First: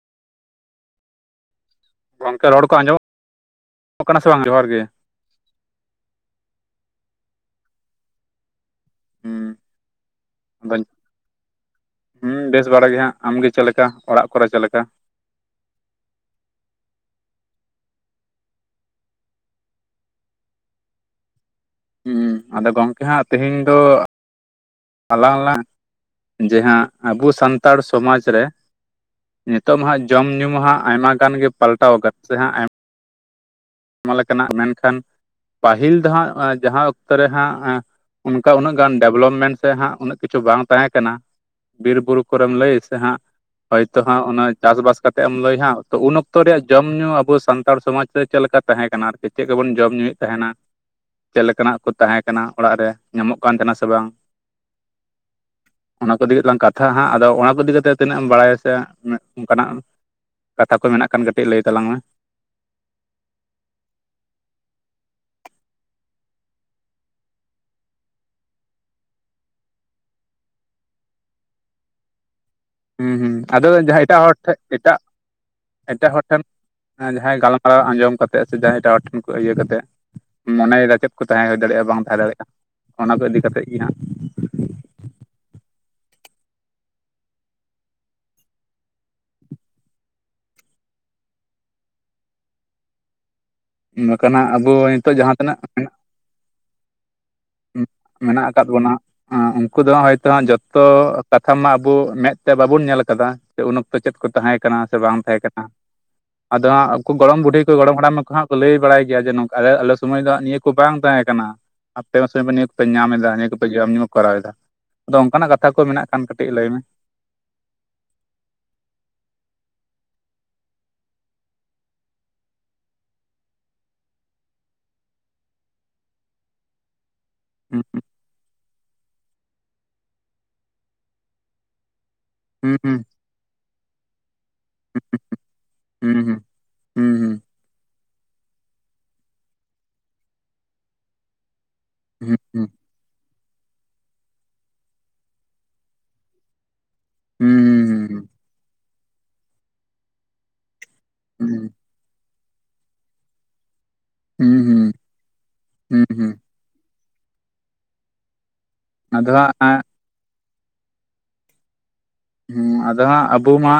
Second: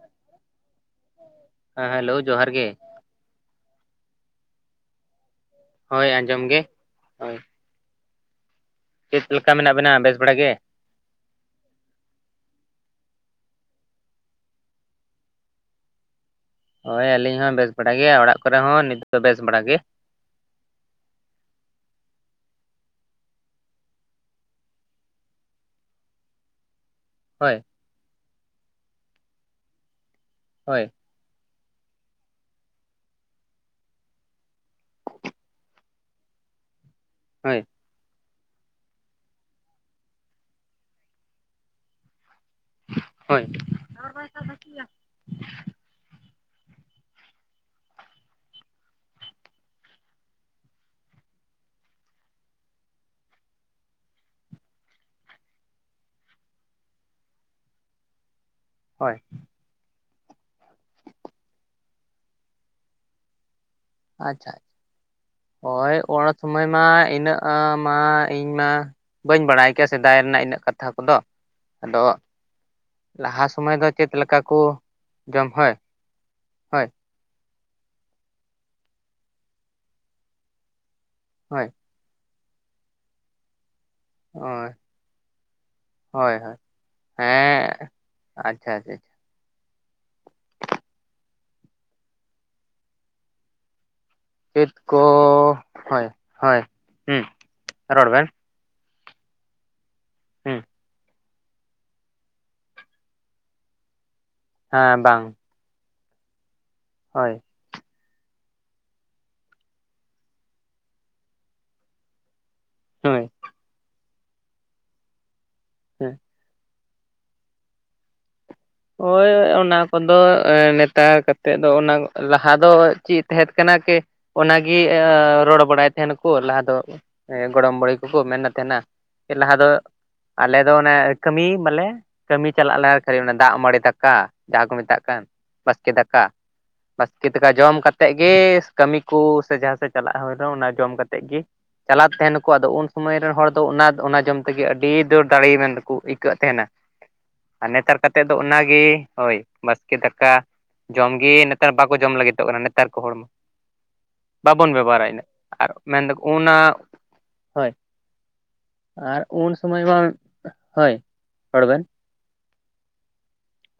[inaudible] ᱦᱮᱸ ᱦᱮᱞᱳ ᱜᱚᱝᱠᱮ ᱡᱚᱦᱟᱨ ᱨᱚᱲ ᱜᱮ᱾ ᱠᱚ ᱟᱸᱡᱚᱢᱚᱜ ᱠᱟᱱᱟ ᱥᱮ ᱵᱟᱝ? ᱡᱚᱦᱟᱨ ᱜᱮ᱾ ᱦᱳᱭ ᱟᱸᱡᱚᱢ ᱜᱮ ᱦᱳᱭ᱾ ᱪᱮᱫᱞᱮᱠᱟ ᱦᱩᱸ ᱢᱮᱱᱟᱜ ᱵᱤᱱᱟ ᱵᱮᱥ ᱵᱟᱲᱟ ᱜᱮ? ᱟᱫᱚᱧ ᱦᱩᱸ ᱵᱮᱥ ᱵᱟᱲᱟ ᱜᱮ ᱦᱟᱸᱜ ᱟᱢᱜᱮ ᱪᱮᱫ ᱞᱮᱠᱟ ᱚᱲᱟᱜ ᱠᱚᱨᱮ ᱪᱮᱫ ᱞᱮᱠᱟ? ᱦᱳᱭ ᱟᱹᱞᱤᱧ ᱦᱚᱸ ᱵᱮᱥ ᱵᱟᱲᱟ ᱜᱮᱭᱟ᱾ ᱚᱲᱟᱜ ᱠᱚᱨᱮ ᱦᱚᱸ ᱱᱤᱛ ᱫᱚ ᱵᱮᱥ ᱵᱟᱲᱟ ᱜᱮ᱾ [inaudible] ᱦᱩᱸ ᱟᱫᱚ ᱜᱚᱝᱠᱮ ᱦᱟᱸᱜ ᱛᱮᱦᱮᱧ ᱫᱚ ᱟᱞᱟᱝᱞᱟᱝ ᱡᱮ ᱦᱟᱸᱜ ᱟᱵᱚ ᱦᱳᱭ ᱥᱟᱱᱛᱟᱲ ᱥᱚᱢᱟᱡᱽ ᱨᱮ ᱱᱤᱛᱚᱜ ᱢᱟ ᱡᱚᱢᱼ ᱧᱩᱩ ᱢᱟ ᱦᱟᱸ ᱦᱳᱭ ᱟᱭᱢᱟ ᱜᱟᱱ ᱜᱮ ᱯᱟᱞ [unintelligible] ᱟᱭᱢᱟ ᱞᱮᱠᱟᱱᱟᱜ ᱢᱮᱱᱠᱷᱟᱱ ᱯᱟᱹᱦᱤᱞ ᱫᱚ ᱦᱟᱸᱜ ᱡᱟᱦᱟᱸ ᱚᱠᱛᱚ ᱨᱮ ᱦᱳᱭ ᱦᱟᱸᱜ ᱚᱱᱠᱟ ᱩᱱᱟᱹᱜ ᱜᱟᱱ ᱰᱮᱵᱞᱚᱯᱢᱮᱱᱴ ᱥᱮ ᱦᱟᱸᱜ ᱩᱱᱟᱹᱜ ᱠᱤᱪᱷᱩ ᱵᱟᱝ ᱛᱟᱦᱮᱸ ᱠᱟᱱᱟ᱾ ᱵᱤᱨ ᱵᱩᱨᱩ ᱠᱚᱨᱮᱢ ᱞᱟᱹᱭᱮᱫ ᱦᱟᱸᱜ ᱦᱳᱭ ᱦᱚᱭᱛᱚ ᱦᱟᱸᱜ ᱚᱱᱟ ᱪᱟᱥᱵᱟᱥ ᱠᱟᱛᱮ ᱮᱢ ᱞᱟᱹᱭ ᱦᱟᱸᱜ ᱩᱱᱛ ᱚᱠᱛᱚ ᱨᱮᱭᱟᱜ ᱡᱚᱢ ᱧᱩ ᱟᱵᱚ ᱥᱟᱱᱛᱟᱲ ᱥᱚᱢᱟᱡᱽ ᱨᱮ ᱪᱮᱫ ᱞᱮᱠᱟ ᱛᱟᱦᱮᱸ ᱠᱟᱱᱟ ᱟᱨ ᱪᱮᱫ ᱠᱚᱵᱚᱱ ᱡᱚᱢ ᱧᱩᱭᱮᱫ ᱛᱟᱦᱮᱱᱟ? ᱪᱮᱫ ᱞᱮᱠᱟᱱᱟᱜ ᱠᱚ ᱛᱟᱦᱮᱸ ᱠᱟᱱᱟ ᱚᱲᱟᱜ ᱨᱮ ᱧᱟᱢᱚᱜ ᱠᱟᱱ ᱛᱟᱦᱮᱱᱟ ᱥᱮ ᱵᱟᱝ? ᱚᱱᱟ ᱠᱚ ᱤᱫᱞᱟᱝ ᱠᱟᱛᱷᱟ ᱦᱟᱸᱜ ᱟᱫᱚ ᱚᱱᱟ ᱠᱚ ᱤᱫᱤ ᱠᱟᱛᱮ ᱛᱤᱱᱟᱹᱜ ᱮᱢ ᱵᱟᱲᱟᱭᱟ? ᱥᱮ ᱦᱳᱭ ᱚᱱᱠᱟᱱᱟᱜ ᱠᱟᱛᱷᱟ ᱠᱚ ᱢᱮᱱᱟᱜ ᱠᱷᱟᱱ ᱠᱟᱹᱴᱤᱡ ᱞᱟᱹᱭ ᱛᱟᱞᱟᱝ ᱢᱮ᱾ ᱟᱪᱪᱷᱟ ᱟᱪᱪᱷᱟ᱾ ᱦᱚᱭ ᱚᱱᱟ ᱥᱚᱢᱚᱭ ᱢᱟ ᱤᱱᱟᱹᱜ ᱢᱟ ᱤᱧ ᱢᱟ ᱵᱟᱹᱧ ᱵᱟᱲᱟᱭ ᱠᱮᱭᱟ ᱥᱮᱫᱟᱭ ᱮᱱ ᱨᱮᱱᱟᱜ ᱤᱱᱟᱹᱜ ᱠᱟᱛᱷᱟ ᱠᱚᱫᱚ ᱟᱫᱚ ᱦᱩᱸ ᱦᱩᱸ ᱞᱟᱦᱟ ᱟᱫᱚ ᱥᱚᱢᱚᱭ ᱫᱚ ᱡᱟᱦᱟᱸ ᱪᱮᱫ ᱮᱴᱟᱜ ᱦᱚᱲ ᱞᱮᱠᱟ ᱴᱷᱮᱜ ᱠᱚ ᱮᱴᱟᱜ ᱡᱚᱢ ᱦᱳᱭ ᱮᱴᱟᱜ ᱦᱚᱲ ᱴᱷᱮᱱ ᱦᱳᱭ ᱡᱟᱦᱟᱸᱭ ᱜᱟᱞᱢᱟ ᱟᱸᱡᱚᱢ ᱠᱟᱛᱮ ᱥᱮ ᱡᱟᱦᱟᱸᱭ ᱮᱴᱟᱜ ᱦᱚᱲ ᱴᱷᱮᱱ ᱠᱷᱚᱱ ᱤᱭᱟᱹ ᱠᱟᱛᱮᱫ ᱢᱚᱱᱮ ᱨᱮ ᱪᱮᱫ ᱠᱚ ᱛᱟᱦᱮᱸ ᱦᱳᱭ ᱫᱟᱲᱮᱭᱟᱜᱼᱟ ᱵᱟᱝ ᱛᱟᱦᱮᱸ ᱫᱟᱲᱮᱭᱟᱜᱼᱟ? ᱚᱱᱟ ᱠᱚ ᱤᱫᱤ ᱠᱟᱛᱮᱫ ᱜᱮ ᱦᱟᱸᱜ᱾ ᱦᱚᱭ᱾ ᱦᱚᱭ-ᱦᱚᱭ ᱦᱮᱸ ᱟᱪᱪᱷᱟ-ᱟᱪᱪᱷᱟ᱾ ᱵᱟᱠᱷᱟᱱ ᱱᱟᱦᱟᱜ ᱪᱮᱫ ᱟᱵᱚ ᱠᱚ ᱱᱤᱛᱚᱜ ᱡᱟᱦᱟᱸᱛᱤᱱᱟᱹᱜ ᱦᱳᱭ ᱦᱳᱭ ᱦᱩᱸ ᱨᱚᱲ ᱵᱮᱱ ᱢᱮᱱᱟᱜ ᱟᱠᱟᱫ ᱵᱚᱱᱟ᱾ ᱟᱸ ᱩᱱᱠᱩ ᱫᱚ ᱦᱚᱭᱛᱚ ᱦᱩᱸ ᱡᱚᱛᱚ ᱠᱟᱛᱷᱟ ᱢᱟ ᱟᱵᱚ ᱢᱮᱫ ᱛᱮ ᱵᱟᱵᱚᱱ ᱧᱮᱞ ᱠᱟᱫᱟ ᱩᱱ ᱚᱠᱛᱚ ᱪᱮᱫ ᱠᱚ ᱛᱟᱦᱮᱸ ᱠᱟᱱᱟ ᱥᱮ ᱵᱟᱝ ᱛᱟᱦᱮᱸ ᱠᱟᱱᱟ ᱟᱫᱚ ᱦᱟᱸᱜ ᱟᱠᱩ ᱦᱳᱭ ᱜᱚᱲᱚᱢ ᱵᱩᱰᱦᱤ ᱠᱚ ᱜᱚᱲᱚᱢ ᱦᱟᱲᱟᱢ ᱩᱱᱠᱩ ᱦᱟᱸᱜ ᱠᱚ ᱞᱟᱹᱭ ᱵᱟᱲᱟᱭ ᱜᱮᱭᱟ ᱡᱮ ᱱᱚᱝᱠᱟ ᱟᱞᱮ ᱥᱩᱚᱢᱚᱭ ᱫᱚ ᱱᱤᱭᱟᱹ ᱠᱚ ᱵᱟᱝ ᱛᱟᱦᱮᱸ ᱠᱟᱱᱟ ᱟᱯᱮ ᱥᱚᱢ ᱫᱚ ᱱᱤᱭᱟᱹ ᱯᱮ ᱦᱳᱭ ᱧᱟᱢᱮᱫᱟ ᱱᱤᱭᱟᱹ ᱠᱚᱯᱮ ᱡᱚᱢ ᱧᱩ ᱠᱚᱨᱟᱣᱮᱫᱟ ᱟᱫᱚ ᱚᱱᱠᱟᱱᱟᱜ ᱠᱟᱛᱷᱟ ᱠᱚ ᱢᱮᱱᱟᱜ ᱦᱮᱸ ᱠᱷᱟᱱ ᱠᱟᱹᱴᱤᱡ ᱞᱟᱹᱭ ᱢᱮ ᱦᱳᱭ ᱚᱱᱟ ᱠᱚᱫᱚ ᱱᱮᱛᱟᱨ ᱠᱟᱛᱮᱫ ᱫᱚ ᱚᱱᱟ ᱞᱟᱦᱟ ᱫᱚ ᱪᱮᱫ ᱛᱟᱦᱮᱸᱫ ᱠᱟᱱᱟ [unintelligible] ᱚᱱᱟᱜᱮ ᱨᱚᱲ ᱵᱟᱲᱟᱭ ᱛᱟᱦᱮᱱᱟᱠᱚ ᱞᱟᱦᱟ ᱫᱚ ᱜᱚᱲᱚᱢ ᱦᱩᱸ ᱵᱩᱲᱦᱤ ᱠᱚᱠᱚ ᱢᱮᱱᱮᱫ ᱛᱟᱦᱮᱱᱟ ᱞᱟᱦᱟ ᱫᱚ ᱟᱞᱮ ᱫᱚ ᱚᱱᱮ ᱠᱟᱹᱢᱤ ᱢᱟᱞᱮ ᱠᱟᱹᱢᱤ ᱪᱟᱞᱟᱜ ᱞᱟᱜᱟ ᱦᱩᱸ ᱠᱷᱟᱹᱞᱤ ᱚᱱᱟᱫᱚ ᱫᱟᱜ ᱢᱟᱹᱲᱤ ᱫᱟᱠᱟ ᱡᱟᱦᱟᱸ ᱠᱚ ᱢᱮᱛᱟᱜ ᱠᱟᱱ ᱵᱟᱥᱠᱮ ᱦᱩᱸ ᱫᱟᱠᱟ ᱵᱟᱥᱠᱮ ᱦᱩᱸ ᱫᱟᱠᱟ ᱡᱚᱢ ᱠᱟᱛᱮᱫ ᱜᱮ ᱠᱟᱹᱢᱤ ᱠᱚ ᱥᱮ ᱡᱟᱦᱟᱸ ᱥᱮᱫ ᱪᱟᱞᱟᱜ ᱦᱚᱲ ᱫᱚ ᱚᱱᱟ ᱡᱚᱢ ᱠᱟᱛᱮᱫ ᱜᱮ ᱪᱟᱞᱞᱟᱜ ᱦᱩᱸ ᱛᱟᱦᱮᱱᱟᱠᱚ ᱦᱩᱸ ᱟᱫᱚ ᱩᱱ ᱥᱚᱢᱚᱭ ᱨᱮᱱ ᱦᱚᱲ ᱚᱱᱟ ᱚᱱᱟ ᱡᱚᱢ ᱛᱮᱜᱮ ᱟᱹᱰᱤ ᱫᱟᱹᱲ ᱫᱟᱲᱮ ᱢᱮᱱ ᱫᱟᱠᱚ ᱟᱹᱭᱠᱟᱹᱜ ᱛᱟᱦᱮᱱᱟ ᱟᱨ ᱦᱩᱸ ᱦᱩᱸ ᱱᱮᱛᱟᱨ ᱠᱟᱛᱮ ᱦᱩᱸ ᱫᱚ ᱚᱱᱟᱜᱮ ᱦᱳᱭ ᱵᱟᱥᱠᱮ ᱫᱟᱠᱟ ᱡᱚᱢᱜᱮ ᱦᱩᱸ ᱱᱮᱛᱟᱨ ᱵᱟᱠᱚ ᱡᱚᱢ ᱞᱟᱹᱜᱤᱫᱚᱜ ᱠᱟᱱᱟ ᱱᱮᱛᱟᱨ ᱠᱚ ᱦᱚᱲᱢᱚ ᱦᱩᱸ ᱦᱩᱸ ᱦᱩᱸ ᱵᱟᱵᱚᱱ ᱦᱩᱸ ᱵᱮᱵᱚᱦᱟᱨᱟ ᱤᱱᱟᱹᱜ ᱟᱨ ᱦᱩᱸ ᱦᱩᱸ ᱢᱮᱱᱫᱟᱠᱚ ᱦᱩᱸ ᱚᱱᱟ ᱦᱳᱭ ᱟᱨ ᱟᱫᱚ ᱩᱱ ᱦᱟᱸᱜ ᱥᱚᱢᱚᱭ ᱵᱟᱝ ᱦᱳᱭ ᱦᱚᱲ ᱵᱮᱱ ᱦᱮᱸ ᱟᱫᱚ ᱦᱟᱸᱜ ᱟᱵᱚ ᱢᱟ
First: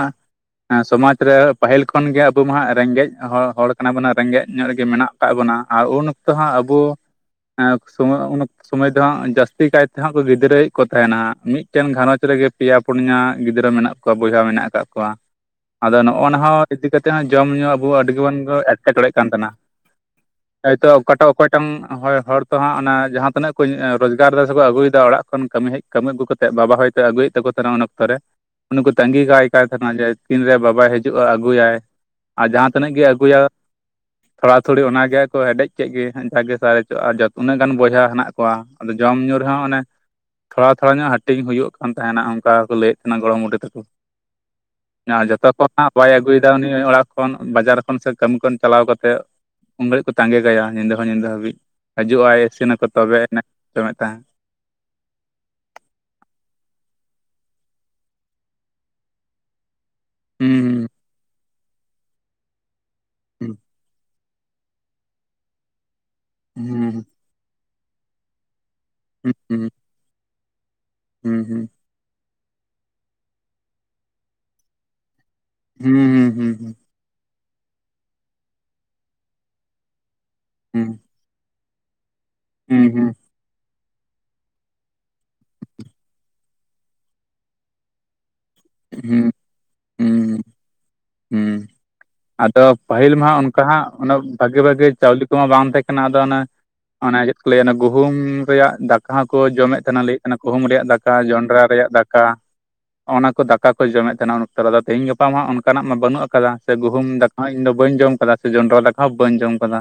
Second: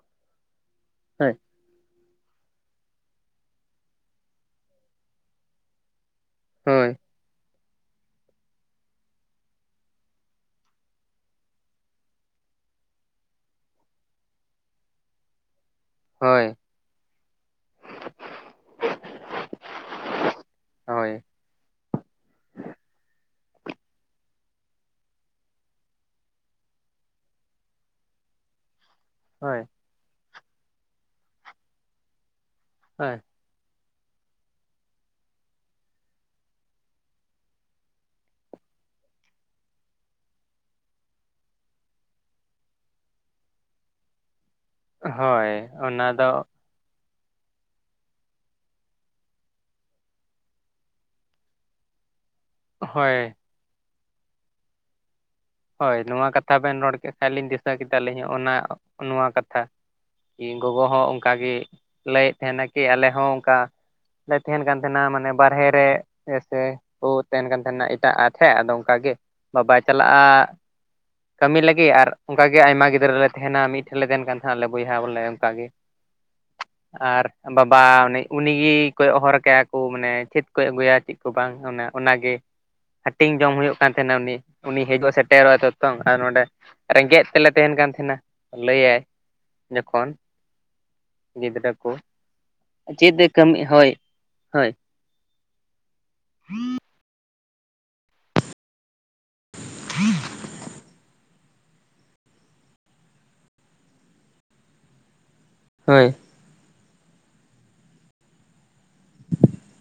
ᱥᱚᱢᱟᱡ ᱦᱳᱭ ᱨᱮ ᱯᱟᱹᱦᱤᱞ ᱠᱷᱚᱱ ᱜᱮ ᱟᱵᱩ ᱢᱟ ᱦᱟᱜ ᱨᱮᱸᱜᱮᱡ ᱦᱚᱲ ᱦᱚᱲ ᱠᱟᱱᱟ ᱵᱚᱱᱟ ᱨᱮᱸᱜᱮᱡ ᱧᱚᱜ ᱨᱮᱜᱮ ᱢᱮᱱᱟᱜ ᱟᱠᱟᱫ ᱵᱚᱱᱟ ᱟᱨ ᱩᱱ ᱛᱚ ᱦᱟᱸᱜ ᱟᱵᱚ ᱦᱳᱭ ᱟ ᱥᱚᱢᱚᱭᱩᱱ ᱥᱚᱢᱚᱭ ᱫᱚ ᱦᱟᱸᱜ ᱡᱟᱹᱥᱛᱤ ᱠᱟᱭ ᱛᱮᱦ ᱦᱟᱸᱜ ᱜᱤᱫᱽᱨᱟᱹᱭᱚᱠ ᱠᱚ ᱛᱟᱦᱮᱱᱟ ᱦᱟᱸᱜ ᱢᱤᱫᱴᱮᱱ ᱜᱟᱹᱨᱚᱸᱡᱽ ᱨᱮᱜᱮ ᱯᱮᱭᱟ ᱯᱩᱱᱭᱟ ᱜᱤᱫᱽᱨᱟᱹ ᱢᱮᱱᱟᱜ ᱠᱚᱣᱟ ᱵᱚᱭᱦᱟ ᱢᱮᱱᱟᱜ ᱟᱠᱟᱫ ᱠᱚᱣᱟ ᱟᱫᱚ ᱱᱚᱜᱼᱚ ᱦᱳᱭ ᱱᱟᱦᱟᱣ ᱤᱫᱤ ᱠᱟᱛᱮᱫ ᱦᱚᱸ ᱡᱚᱢ ᱧᱩ ᱟᱵᱚ ᱟᱹᱰᱤᱜᱮᱵᱚᱱ ᱮᱴᱠᱮᱴᱬᱮᱜ ᱠᱟᱱ ᱛᱟᱦᱮᱱᱟ ᱦᱚᱭᱛᱳ ᱦᱳᱭ ᱚᱠᱟᱴᱟᱜ ᱚᱠᱚᱭᱴᱟᱜ ᱦᱚᱲ ᱛᱚ ᱦᱟᱸᱜ ᱚᱱᱟ ᱡᱟᱦᱟᱸᱛᱤᱱᱟᱹᱜ [unintelligible] ᱨᱚᱡᱜᱟᱨ ᱨᱮ ᱥᱮ ᱵᱚ ᱟᱜᱩᱭᱮᱫᱟ ᱚᱲᱟᱜ ᱠᱷᱚᱱ ᱠᱟᱹᱢᱤ ᱦᱮᱡ ᱠᱟᱹᱢᱤ ᱟᱹᱜᱩ ᱠᱟᱛᱮᱮᱫ ᱵᱟᱵᱟ ᱦᱚᱭᱛᱳ ᱟᱹᱜᱩᱭᱮᱫᱟᱠᱚ ᱛᱟᱦᱮᱱᱟ ᱩᱱ ᱚᱠᱛᱚ ᱨᱮ ᱩᱱᱤ ᱠᱚ ᱛᱟᱸᱜᱤ ᱠᱟᱭ ᱦᱳᱭ ᱠᱟᱭ ᱛᱟᱦᱮᱱᱟ ᱡᱮ ᱛᱤᱱ ᱨᱮ ᱵᱟᱵᱟᱭ ᱦᱤᱡᱩᱜᱼᱟ ᱟᱹᱜᱩᱭᱟᱭ ᱟᱨ ᱡᱟᱦᱟᱸ ᱛᱤᱱᱟᱹᱜ ᱜᱮ ᱦᱳᱭ ᱟᱹᱜᱩᱭᱟ ᱛᱷᱚᱲᱟ ᱛᱷᱲᱤ ᱚᱱᱟᱜᱮᱠᱚ ᱦᱮᱰᱮᱡ ᱠᱮᱫ ᱜᱮ ᱡᱟᱜᱮ ᱥᱟᱨᱮᱡᱚᱜᱼᱟ ᱩᱱᱟᱹᱜ ᱜᱟᱱ ᱵᱚᱭᱦᱟ ᱦᱮᱱᱟᱜᱠᱚᱣᱟ ᱟᱫᱚ ᱡᱚᱢ ᱧᱩ ᱨᱮᱦᱚᱸ ᱚᱱᱮ ᱛᱷᱚᱲᱟ ᱛᱷᱚᱲᱟ ᱧᱚᱜ ᱦᱟᱹᱴᱤᱧ ᱦᱩᱭᱩᱜ ᱠᱟᱱ ᱛᱟᱦᱮᱱᱟ ᱚᱱᱠᱟ ᱠᱚ ᱞᱟᱹᱭᱮ ᱜᱚᱲᱚᱢ ᱵᱩᱰᱷᱤ ᱛᱮᱠᱚ ᱟᱨ ᱡᱚᱛᱚ ᱦᱳᱭ ᱠᱚ ᱦᱟᱸᱜ ᱚᱱᱟ ᱵᱟᱭ ᱫᱚ ᱟᱹᱜᱩᱭᱮᱫᱟ ᱩᱱᱤ ᱚᱲᱟᱜ ᱠᱷᱚᱱ ᱵᱟᱡᱟᱨ ᱠᱷᱚᱱ ᱥᱮ ᱠᱟᱹᱢᱤ ᱠᱷᱚᱱ ᱪᱟᱞᱟᱣ ᱠᱟᱛᱮᱮᱫ ᱩᱱ ᱜᱷᱟᱹᱲᱤᱡ ᱠᱚ ᱛᱟᱸᱜᱮ ᱠᱟᱭᱟ ᱧᱤᱸᱫᱟᱹ ᱦᱚᱸ ᱧᱤᱸᱫᱟᱹ ᱦᱟᱹᱵᱤᱡ ᱦᱟᱡᱩᱜᱼᱟᱭ ᱤᱥᱤᱱᱟᱠᱚ ᱦᱳᱭ ᱛᱚᱵᱮ ᱮᱱᱟᱜ [unintelligible] ᱦᱚᱪᱚᱢᱮᱫ ᱛᱟᱦᱮᱸ ᱦᱳᱭ ᱱᱚᱣᱟ ᱠᱟᱛᱷᱟ ᱵᱮᱱ ᱨᱚᱲ ᱠᱮᱫ ᱠᱷᱟᱱ ᱞᱤᱧ ᱫᱤᱥᱟᱹ ᱠᱮᱫᱟᱞᱤᱧ ᱚᱱᱟ ᱱᱚᱣᱟ ᱠᱟᱛᱷᱟ ᱤᱧ ᱜᱚᱜᱚ ᱦᱩᱸ ᱦᱚᱸ ᱚᱱᱠᱟᱜᱮ ᱞᱟᱹᱭᱮᱫ ᱛᱟᱦᱮᱱᱟ ᱠᱤ ᱟᱞᱮ ᱦᱚᱸ ᱦᱩᱸ ᱚᱱᱠᱟ ᱞᱮ ᱛᱟᱦᱮᱱ ᱠᱟᱱ ᱛᱟᱦᱮᱱᱟ ᱢᱟᱱᱮ ᱵᱟᱨᱦᱮ ᱨᱮ ᱥᱮ ᱠᱚ ᱛᱟᱦᱮᱱ ᱠᱟᱱ ᱛᱟᱦᱮᱱᱟ ᱮᱴᱟᱜ ᱟ ᱥᱮ ᱟᱫᱚ ᱚᱱᱠᱟᱜ ᱜᱮ ᱦᱩᱸ ᱵᱟ ᱦᱩᱸ ᱵᱟᱭ ᱪᱟᱞᱟᱜᱼᱟ ᱦᱩᱸ ᱠᱟᱹᱢᱤ ᱦᱩᱸ ᱞᱟᱹᱜᱤᱫ ᱟᱨ ᱚᱱᱠᱟ ᱜᱮ ᱟᱭᱢᱟ ᱜᱤᱫᱽᱨᱟᱹ ᱞᱮ ᱛᱟᱦᱮᱱᱟ ᱢᱤᱫᱴᱷᱮᱱ ᱞᱮ ᱛᱟᱦᱮᱱ ᱠᱟᱱ ᱛᱟᱦᱮᱸᱱᱟ ᱟᱞᱮ ᱵᱚᱭᱦᱟ ᱵᱚᱞᱮ ᱚᱱᱠᱟᱜᱮ ᱦᱩᱸ ᱦᱩᱸ ᱦᱩᱸ ᱦᱩᱸ ᱟᱨ ᱵᱟᱵᱟ ᱚᱱᱮ ᱩᱱᱤᱜᱤ ᱠᱚᱭᱚᱜ ᱦᱚᱨ ᱠᱟᱭᱟ ᱠᱚ ᱢᱟᱱᱮ ᱪᱮᱫ ᱠᱚᱭ ᱦᱩᱸ ᱟᱹᱜᱩᱭᱟ ᱪᱮᱫ ᱠᱚ ᱵᱟᱝ ᱚᱱᱟ ᱚᱱᱟᱜᱮ ᱦᱩᱸ ᱦᱩᱸ ᱦᱩᱸ ᱦᱟᱹᱴᱤᱧ ᱡᱚᱢ ᱦᱩᱭᱩᱜ ᱠᱟᱱ ᱛᱟᱦᱮᱱᱟ ᱩᱱᱤ ᱩᱱᱤ ᱦᱤᱡᱩᱜ ᱥᱮᱴᱮᱨᱚᱜᱼᱟ ᱛᱚᱝ ᱟᱨ ᱱᱚᱰᱮ ᱨᱮᱸᱜᱮᱡ ᱛᱮᱞᱮ ᱛᱟᱦᱮᱱ ᱠᱟᱱ ᱛᱟᱦᱮᱱᱟ ᱞᱟᱹᱭᱟᱭ ᱦᱩᱸ ᱦᱩᱸ ᱡᱚᱠᱷᱚᱱ ᱦᱩᱸ ᱦᱩᱸ ᱜᱤᱫᱨᱟᱹᱠᱚ ᱟᱫᱚ ᱯᱟᱹᱦᱤᱞ ᱢᱟ ᱦᱟᱸᱜ ᱚᱱᱠᱟ ᱦᱟᱸᱜ ᱚᱱᱟ ᱵᱷᱟᱜᱤ ᱦᱳᱭ ᱵᱷᱟᱜᱤ ᱪᱟᱣᱞᱤ ᱠᱚᱢᱟ ᱵᱟᱝ ᱛᱟᱦᱮᱸ ᱠᱟᱱᱟ ᱟᱫᱚ ᱚᱱᱮ ᱚᱱᱟᱜᱮ ᱞᱟᱹᱭ ᱚᱱᱟ ᱜᱩᱦᱩᱢ ᱨᱮᱭᱟᱜ ᱫᱟᱠᱟ ᱦᱚᱸᱠᱚ ᱡᱚᱢᱮᱫ ᱛᱟᱦᱮᱱᱟ ᱞᱟᱹᱭᱮᱫ ᱛᱟᱦᱮᱱᱟ ᱜᱩᱦᱩᱢ ᱨᱮᱭᱟᱜ ᱫᱟᱠᱟ ᱡᱚᱸᱰᱨᱟ ᱨᱮᱭᱟᱜ ᱫᱟᱠᱟ ᱚᱱᱟ ᱠᱚ ᱫᱟᱠᱟ ᱠᱚ ᱡᱚᱢᱮᱫ ᱛᱟᱦᱮᱱᱟ ᱩᱱ ᱚᱠᱛᱚᱫᱚ ᱛᱮᱦᱤᱧ ᱜᱟᱯᱟ ᱢᱟ ᱦᱟᱸᱜ ᱚᱱᱠᱟᱱᱟᱜ ᱢᱟ ᱦᱳᱭ ᱵᱟᱹᱱᱩᱜ ᱟᱠᱟᱫᱟ ᱥᱮ ᱜᱩᱦᱩᱢ ᱫᱟᱠᱟ ᱦᱚᱸ ᱤᱧ ᱫᱚ ᱵᱟᱹᱧ ᱡᱚᱢ ᱟᱠᱟᱫᱟ ᱥᱮ ᱡᱚᱱᱰᱨᱟ ᱫᱟᱠᱟ ᱦᱚᱸ ᱵᱟᱹᱧ ᱡᱚᱢ ᱟᱠᱟᱫᱟ